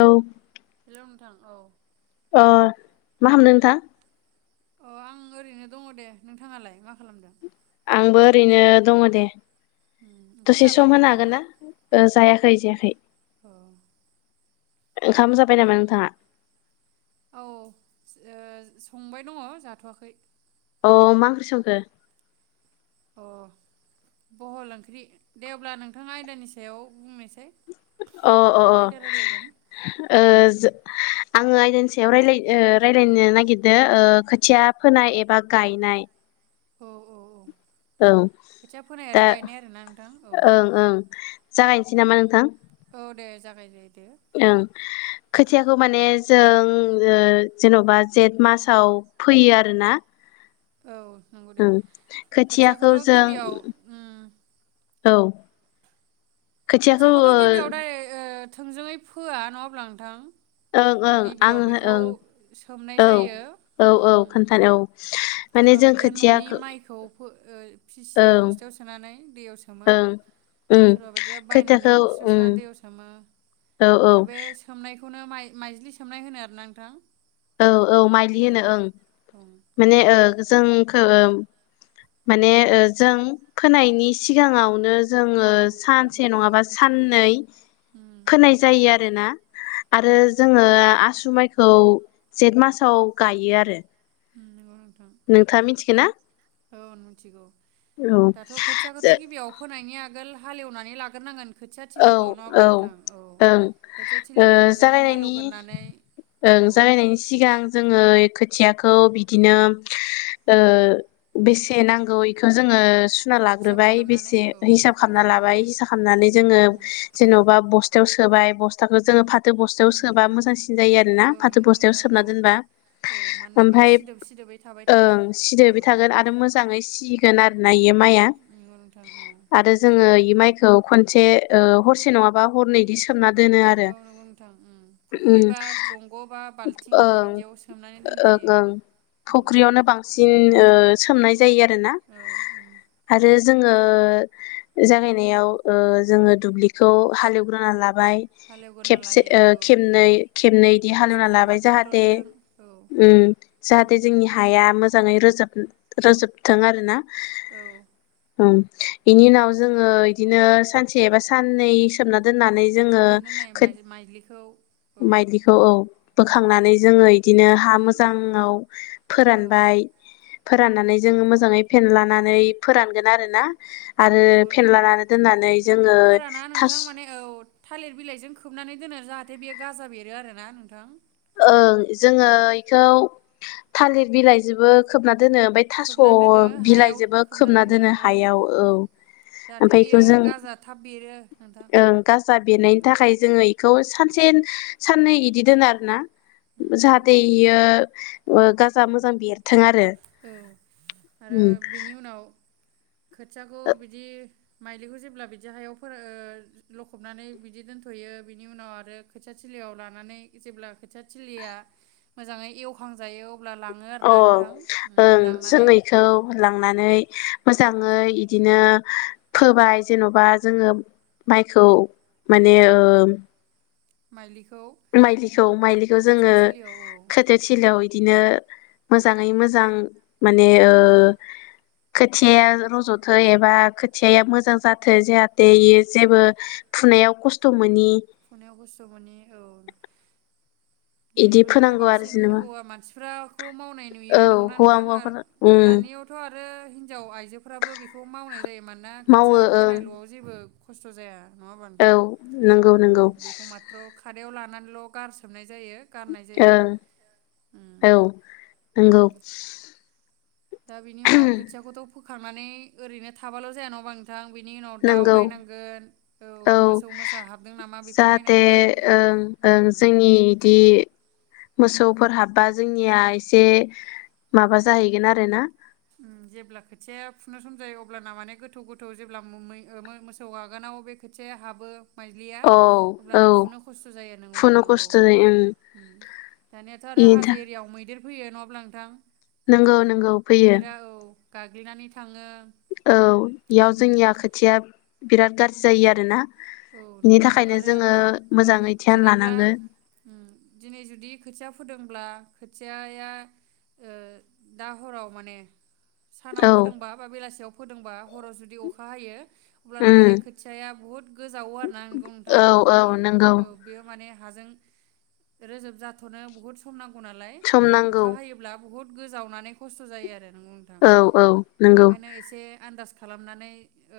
औ हेल नोंथां औ अह मा खामदों नोंथां अह आं ओरैनो दङ दे नोंथाङालाय मा खालामदों आंबो ओरैनो दङ दे उम ओंखाम दसे जाबाय सम होनो नोंथाङा हागोन ना ओ जायाखै [unintelligible] जायाखै औ ओंखाम जाबाय नामा नोंथाङा औ ओ संबाय दङ जाथवाखै अह मा ओंख्रि संखो अह बहल ओंख्रि दे अब्ला नोंथाङा आयदानि सायाव बुंनायसा अह अह अह ओ जो आङो आयदानि सायाव रायलाय ओ रायज्लायनो नागिरदों ओ खोथिया फोनाय एबा गायनाय। औ औ औ। औ खोथिया फोनाय दा आरो गायनाय आरोना नोंथां औ ओं ओं। जागायनोसै नामा नोंथां? औ दे जागाय जायो दे। ओं खोथियाखौ माने जों ओ जेन'बा जेठ मासाव फोयो आरोना। औ। नंगौ दे ओं खोथियाखौ खोथियाखौथ' जों गिबियाव उम औ। खोथियाखौ खोथियाखौथ' ओ गिबियाव दाय ओ थोंजोङै फोआ नङा अब्ला नोंथां। ओं ओं गिबियाव आङोहाय बेखौ ओं सोमनाय औ जायो औ औ उम खोन्थानो औ। माने सोरबा जों बायदिया न'नि खोथियाखौ माइखौ ओ फिसियो ओं बस्थायाव सोनानै दैयाव सोमो। ओं उम सोरबा बायदिया बायनानै खोथियाखौ बस्थायाव उम सोनानै दैयाव सोमो। औ औ आरो बे सोमनाय बेखौनो माइज्लि सोमनाय होनो आरो ना नोंथां। औ औ माइलि औ होनो ओं औ माने ओ। जोंखौ माने जों फोनायनि सिगाङावनो औ जोङो सानसे गिबियाव नङाबा साननै उम फोनाय जायो आरोना। आरो जोङो आसु माइखौ जेट मासाव गायो आरो। उम नंगौ नोंथाङा मिथिगो ना औ औ मिथिगौ। औ दाथ' जो खोथियाखौथ' गिबियाव फोनायनि आगोल आगोल हालेवनानै लागोरनांगोन। औ औ ओं खोथिया थिलिखौ मोजाङै जागायनायनि हालेवग्रोनानै औ ओं सिगां जोङो खो थियाखौ बिदिनो ओ बेसे नांगौ बेखौ जोङो सुना हिसाब लाग्रोबाय खालामनानै बेसे औ हिसाब खालामना जखा लाबाय लानानै हिसाब खालामनानै जोङो उम जेन'बा बस्थायाव सोबाय बस्थखौ जो फा थो बस्थायाव सोबा नोंथां मोजांसिन जायो आरोना औ फाथो नंगौ बस्थायाव नोंथां औ सोमना दोनबा। औ मानोना बेयो ओमफ्राय सिदोब सिदोबै थाबाय थायो औ सिदोबै थागोन आरो मोजाङै सिगोन आरो [unintelligible] माइया नंगौ नोंथां औ आरो जोङो इ माइखौ औ [unintelligible] ओ हरसे नङाबा हरनै इदि सोमना दोनो आरो। औ नंगौ नोंथां उम फुख्रि उम बा दंग' बा बाल्थिं ओं बिदियाव सोमनानै दोननाय ओं जायो ओं नंगौ नोंथां फुख्रियावनो बांसिन ओ सोमनाय जायो आरोना औ उम आरो जोङो जागायनायाव ओ जोङो दुब्लिखौ हालेवग्रोना लाब बाय हालेवग्रोना खेबसे लायो ओ औ खेबनै-खेबनै इदि हालेवना मोसौजों बा लाबाय जाहाथे ट्रेक्टरजों औ ओम उम जाहाथे जोंनि हाया मोज मोजाङै रोजोब-रोजोबथों आरो ना। औ ओ बेनि उनाव जोङो दिनो सानसे एबा साननै सोमना दोननानै जोङो सोमना दोननाय खोद माइ-माइज्लिखौ औ माइलिखौ औ उम बोखांनानै जोङो इदिनो हा बोखांनानै मोजाङाव औ फोरानबाय फोराननानै जों मोजाङै फेेनलानानै फोरानगोन आरो ना आरो नंगौ नोंथां फेनलानान दोननानै जोङो फोराना थास नोंथां माने औ थालिर बिलाइजों खोबनानै दोनो जाहाथे बेयो गाजा बेरो आरोना नोंथां ‌। ओं जोङो इखौ थालिर बिलाइजोबो खोबना दोनो ओमफ्राय थास' खोबनानै दोनो हायाव बिलाइजोबो खोबनानै खोबना दोनो नोंगौ नोंथां हायाव औ उम ओमफाय जाहाथे बियो बेखौ जों गाजा थाब बेरो नोंथां ओ गाजा उम उम बेरनायनि थाखाय जोङो खौ सानसे साननै बिदि दोनो आरोना नंगौ जाहाथे नोंथां इयो ओ गाजा मोजां बेरथों आरो ‌। ओ आरो बेनि उनाव खोथियाखौ बिदि माइलिखौ जेब्ला बिदि हायाव फोर ओ लखबनानै बिदि दोनथ'यो बिनि उनाव आरो खोथिया थिलियाव लानानै जेब्ला खोथिया थिलिया मोजाङै एवखांजायो अ ब्ला लाङो अ आरोना नोंथां। ओं जों लांनानै बेखौ लांनानै मोजाङै इदिनो फोबाय जेन'बा जोङो माइखौ माने ओ माइलि माइलिखौ माइलिखौ जोङो थिलियाव औ खोथो थिलियाव बिदिनो मोजाङै मोजां माने ओ खोथियाया रज'थो एबा खोथियाया मोजां जाथो जाहाते इयो जेबो फुनायाव खस्थ' मोनि फुनायाव खस्थ' मोनि औ इदि बेखौथ' फोनांगौ आरो बांसिन जेनेबा हौवा मानसिफोराखौ मावनाय नुयो औ नंगौना हौवा नोंथां आर हौवाफोर उम दानियावथ' आर हिन्जाव आइजोफ्राबो बेखौ मावनाय जायो मानोना मावो खोथिया ओं फोनायल'आव जेबो खस्थ' जाया। नङा होमबा औ नोंथां नंगौ ‌। औ बेखौ माथ्र' खारायाव ला नानै ल' गार सोमनाय जायो गारनाय जायो ओं ओम औ नंगौ ओम दा बिनि उनाव खोथियाखौथ' फोखांनानै ओरैनो थाबाल' जाया नङा होनबा नोंथां। बेनि उनाव दाउ नंगौ नायनांगोन औ मोसौ मोसा हाबदों नामा बेखौ जाहाथे नायनांगोन। ओं ओं जोंनि इदि मोसौफोर हाबबा जोंनिया एसे माबा जाहैगोन आरोना जेब्ला खोथिया फुनो सम जायो अब्लाना माने गोथौ गोथौ जेब्लाै मोसौ आगोना बे खोथियाया हाबो माइज्लिया औ अब्ला औ ना फुनो खस्थ' जायो खुनु नोंथां औ खस्थ'यै ओं दानियाथ' आरो इनि था हाजो एरियाव मैदेर फैयो नङाब्ला नोंथां नंगौ नंगौ फैयो मैदेरा औ गाग्लिनानै थाङो। औ बेयाव जोंनि उम आ खोथिया बिराद गाज्रि जायो आरोना। औ नंगौ बिनि नोंथां थाखायनो आरो जोङो औ मोजाङै धियान जेनेब्ला लानांगो दिनै जुदि खोथिया फोदों अब्ला खोथियाया दा हराव माने सानाव औ फोदोंबा बा बेलासियाव फोदोंबा हराव जुदि अखा हायो। अलाना माने उम खोथियाया बुहुत गोजाव आरोना नोंथां। औ औ नंगौ हाजों रोजोब थाथ'नो बहुद सम नांगौ नालाय सम माने नांगौ अखा हायोब्ला बुहुद गोजावनानै खस्थ' जायो आरो नंगौ नोंथां औ औ नंगौ। बेनिखायनो एसे आन्दाज खालामनानै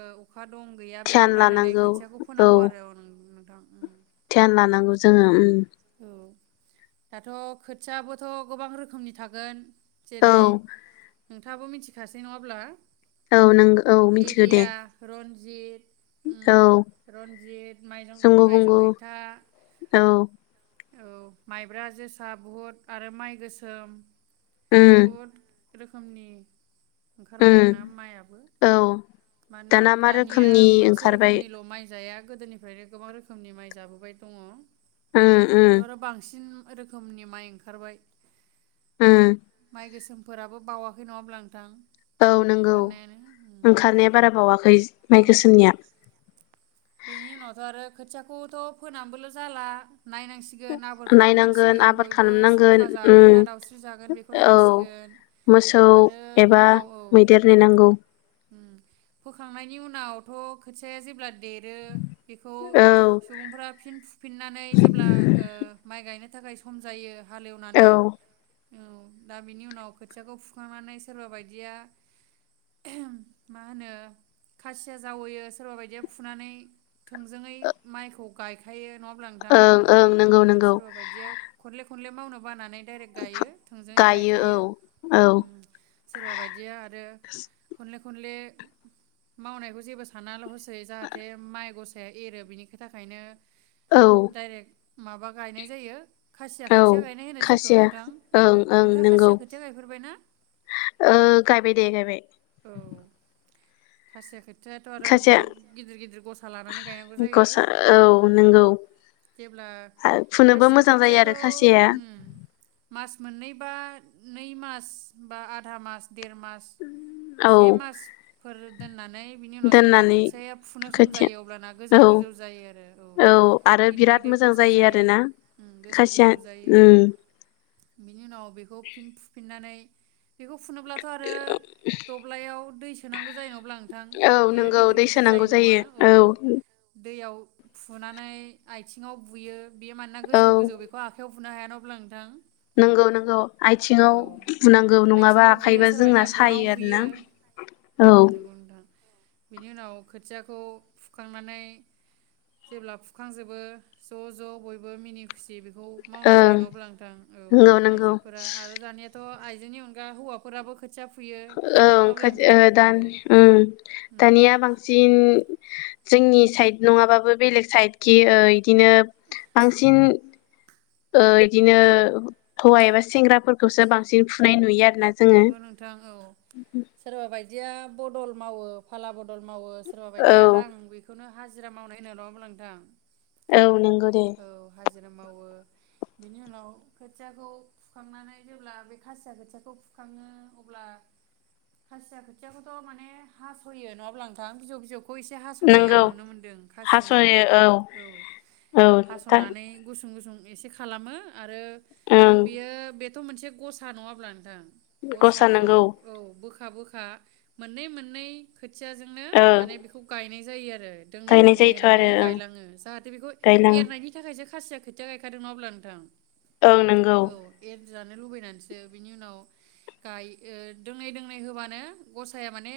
ओ अखा दं गैया बेखौ धियान नायनानै लानांगौ खो फोनांगौ आरो [inaudible] जियानो लानांगौ जोङो ओम। औ दाथ' खोथियाबोथ' गोबां रोखोमनि थागोन औ जेरै नोंथाङाबो मिथिखासै नङाअब्ला औ नोंगौ औ मिथिखो दे। जि [inaudible] रनजित माइ जंगु आइजं बंगु हायथा औ औ माइब्रा जोसा बुहुद आरो माइ गोसोम उम बुहद रोखोमनि उम ओंखारबाय आरोना माइयाबो औ मानोना दाना मा दानिया रोखोमनि मोनसे ओंखारबाय रोखोमनिल' माइ जाया गोदोनिफ्रायनो गोबां रोखोमनि माइ जाबोबाय दङ। उम उम दाथ' आरो बांसिन रोखोमनि माइ ओंखारबाय। उम माइ गोसोमफोराबो बावाखै नङाबब्ला नोंथां। औ नोंगौ ओंखारनायानो उम ओंखारनाया बारा बावाखै माइ औ गोसोमनिया बेनि उनावथ' आरो खोथियाखौथ' फोनानैबोल' जाला नायनांसिगोन आबोर नायनांगोन खालामनांसिगोन आबाद बयबो खालामनांगोन सखा जागोन उम ना दाउस्रि जागोन बेखौ औ नायनांसिगोन मोसौ आरो बिनि एबा उनाव औ मैदेर नेनांगौ उम फोखांनायनि उनावथ' खोथिया जेब्ला देरो बेखौ औ सुबुंफोरा फिन फुफिननानै जेब्ला ओ माइ गायनो नि थाखाय सम जायो हालेवनानै औ औ दा बिनि उनाव खोथियाखौ फुखांनानै सोरबा बायदिया मा [unintelligible] होनो खासिया जावैयो सोरबा बायदिया फुनानै थोंजोङै माइखौ गायखायो नङा ओमबा नोंथां ओं ओं नंगौ नंगौ सोरबा बायदिया खनले ख खनले मावनो बानानै दायरेग गायो थोंजोङै गायो औ गायखायो औ सोरबा बायदि या आरो खनले ख खनले मावनायखौ जेबो सानाल' ह जाहाथे माइ गस एरो बिनि थाखायनो औ दायरेक माबा गायनाय जायो खासिया औ खोथिया गायनाय होनो जेखौ खासिया नोंथां औ ओं ओं नोंथाङा नंगौ खासिया खोथिया गायहरबाय ना ओ गायबाय दे गायबाय औ खासि खै सेट आरो खासिया बहुत गिदिर गिदिर गसा लानानै गायनांगौ जायो गसा औ उम नंगौ जेब्ला फुनोबो खासिया मोजां जायो आरो खोथियाखौ खासिया उम मास मोननैबा नै मास बा आधा मास देर मास औ से मासफोर दोननानै बिनि उनाव जेब्ला खो दोननानै खोथिया फुनो सम खोथिया जायो अब्लाना गोजौ औ गोजौ जायो आरो औ आरो गिदिर बिराद गिदिर मोजां गसा जायो आरोना गोजौ खासिया गोजौ जायो उम बिनि उनाव बेखौ फिन फुफिननानै बेखौ फुनोब्लाथ' आरो दब्लायाव, दै सोनांगौ जायो अब अब्ला नोंथां बेयो गिदिर गिदिर, होनांगौ जायो औ दैयाव फुनानै आथिङाव बुयो, बेयो मानोना औ गोजौ गोजौ बेखौ आखाइयाव हुनो हायान अब्ला नोंथां, नंगौ नंगौ आथिङाव औ बुंनांगौ नङाबा आथिङाव बुयो आखाइबा जोंना सोरबादिया गनाव सायो आरोना बुयो उम औ, नंगौ नोंथां बिनि उनाव खोथियाखौ फुखांनानै जेब्ला फुखांजोबो ज' ज' बयबो मिनि खुसि बे बेखौ मावनाय जायो ओं [unintelligible] लादां अब्ला नोंथां औ नंगौ नंगौ आइजोफोरा आरो दानियाथ' आइजोनि अनगा हौफोराबो खोथिया फुयो औ नङा [unintelligible] होमब्ला नोंथां दा औ उम दानिया बांसिन बांसिन जोंनि साइड नङाबाबो बेलेग साइड कि बिदिनो बांसिन, ओ बिदिनो हौवा एबा सेंग्राफोरखौसो बांसिन फुनाय नुयो आरो नंगौ नोंथां औ सोरबा बायदिया बदल मावो फाला बद बदल मावो सोरबा औ बायदिया रां बेखौनो, हाजिरा मावनाय होनावल' बुंलां नोंथां, औ नों नंगौ दे औ हाजिरा मावो बिनि उनाव खोथियाखौ फुखांनानै जेब्ला बे खासिया खोथियाखौ फुखाङो अब्ला खासिया खोथियाखौथ' माने हास'यो नङाब्ला नोंथां बिजौ बिजौ, खौ एसे हास'नाय आं नंगौ नुनो मोनदों खासिजों औ, औ दा हास'नानै गुसुं गुसुं एसे खालामो, आरो ओं बियो बे बेथ' मोनसे गससा नङाब्ला नोंथां, गसा गसाखौ नंगौ औ बोख बोखा बोखा मोननै मोननै खोथियााजोंनो ओ माने बेखौ गायनाय जायो आरो दोंनै गायनाय दोंनै जायोथ' आरो होनानैनो ओं गायलाङो जाहाथे बेखौ गायलाङो बिनि थाखायसो खासिया खोथिया गायखादों ना अब्ला नोंथां, ओं नंगौ औ एर जानो लुबैनानैसो बिनि उनाव गाय ओ दोंनै दोंनै होबानो गसाया माने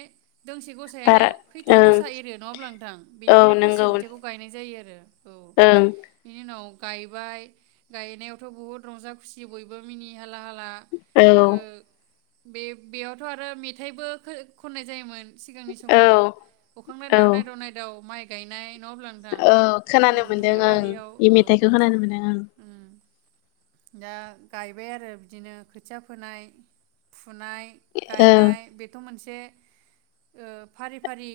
दोंसे गसायानो बारा खैथा ओं गसा एरो नङाब्ला आथां औ बेनिखायनो खासिया नंगौ खोथियाखौ गायनाय जायो आरो ए ओं बिनि नाव गायबाय गायनायावथ' बहुद रंजा खुसि बयबो मिनिया हाला हाला औ ओ बे बेयावथ' आरो मेथाइबो खननाय जायोमोन सिगांनि समाव औ अखां नायाव औ नायदाव नायदाव माइ गायनाय नङाब्ला नोंथां औ औ खोनानो मोन दों दुब्लि आं बारियाव बे औ मेथाइखौ खोनानो मोनदों आं उम दा गायबाय आरो बिदिनो खोथिया फोनाय फुनाय ओं गायनाय बेथ' मोनसे जे ओ फारि फारि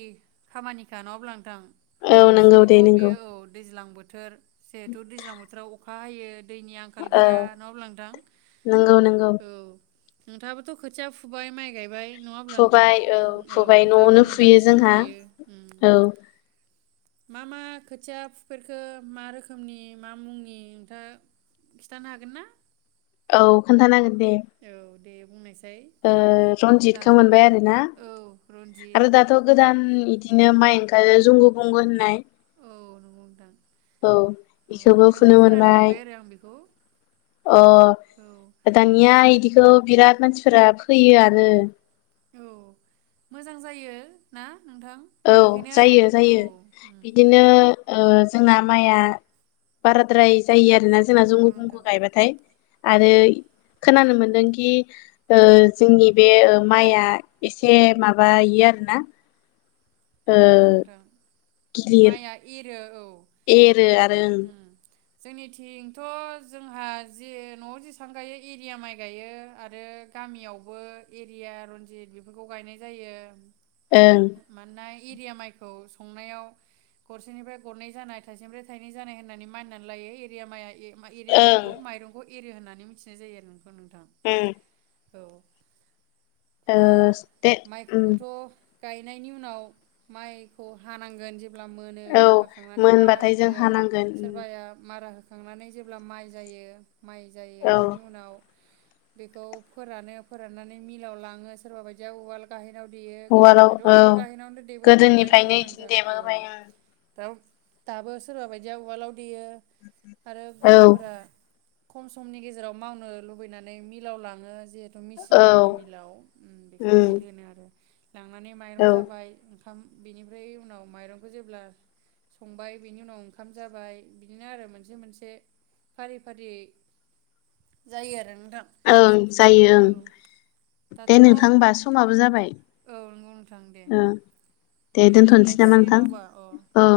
खामानिखा नङाब्लादां औ औ नंगौ बांसिनैथ' दे नंगौ बेयो औ दैज्लां बो थोर जिहेथु दैज्ल बोथोराव अखा हायो दैनि खाल औ गैया न' लांदां नंगौ नंगौ औ नोंथाङाबोथ' खोथिया फुबाय माइ गायबाय नङाब्ला नोंथां फुबाय औ फुबाय नोंथाङाबो न'आवनो फुयो मोन्दांथि जोंहा दंखायो औ मा मा खोथिया फुफेरखो मा रोखोमनि मा मुंनि नोंथाङा खिथानो हागोन ना औ खोन्थानांगोन दे औ दे बुंनायसाय ओ रन्जितखौ दाथ' मोनबाय आरोना औ रन्जित आरो दाथ' गोदान बिदिनो माइ ओंखारो जुंगु बंगु होननाय औ नंगौ नोंथां औ औ बेखौबो खुनो नोंथांनिफ्राय खोनानो मोनबाय आरो आं बेखौ अ औ दानिया इदि स' बिराद मानसि फोरा फैयोआनो औ मोजां जायो ना नोंथां औ बेनिखायनो आरो जायो औ जायो उम बिदिनो ओ जोंना माइआ बाराद्राय जायो आरो जोंना नंगौ जुंगु बुंगु नोंथां गायबाथाय औ आरो खोनानो मोनदोंखि ओ जोंनि बे माइआ एसे माबायो आरोना ओ नंगौ गिलिर रो औ एरो आरो ओं उम जोंनिथिंथ' जोंहा जे न'आव जेसेबां गायो एरिया माइ गायो आरो गामियावबो एरिया रनजित बेफोरखौ गायनाय जायो ओं मानोना एरिया माइखौ संनायाव गरसेनिफ्राय गरनै जानाय थाइसेनिफ्राय थाइनै जानाय होननानै मानिनानै लायो एरिया माइआ ए एरिया ओं माइखौ माइरंखौ एरिया होननानै मिथिनाय जायो नोंगौना नोंथां उम औ ओ दा दे उम माइखौबोथ' गायनायनि उनाव माइखौ हानांगोन जे ब्ला मोनो औ हाखांनानै मारा मोनबाथाय जों होगोन हानांगोन उम सोरबाया मारा हो खांनानै जेब्ला माइ जायो माइ जायो औ बिनि उनाव बेखौ फोरानो फोराननानै मिलाव लाङो सोरबा बायदिया उवाल गाहेन आव देयो उवालाव गोदोनिफ्रायथ' औ उवाल गाहैावनो गोदोनिफ्रायनो बिदिनो देबोबाय उम औ दाबो सोरआबायदि उवालाव देयो आरो ओं औ गुबुनफोरा खम समनि गेजेराव मावनो लुबैनानै मिलाव लाङो जिहेथु मेसिन औ दङ मिलाव उम बेखौ उम मिल होनो आरो लांनानै माइरं औ जाबाय ओंखाम बिनिफ्राय उनाव माइरंखौ जेब्ला संबाय बेनि उनाव ओंखाम जाबाय बिदिनो आरो मोनसे मोनसे फारि फारियै जायो आरो नों ओं जायो ओं दे दाथ' औ नोंथां होमबा समाबो जाबाय नंगौ नोंथां दे उम दे लोगो दोनथ'नोसै नामा मोनलायफिसिगोन नोंथां अब्ला अ औ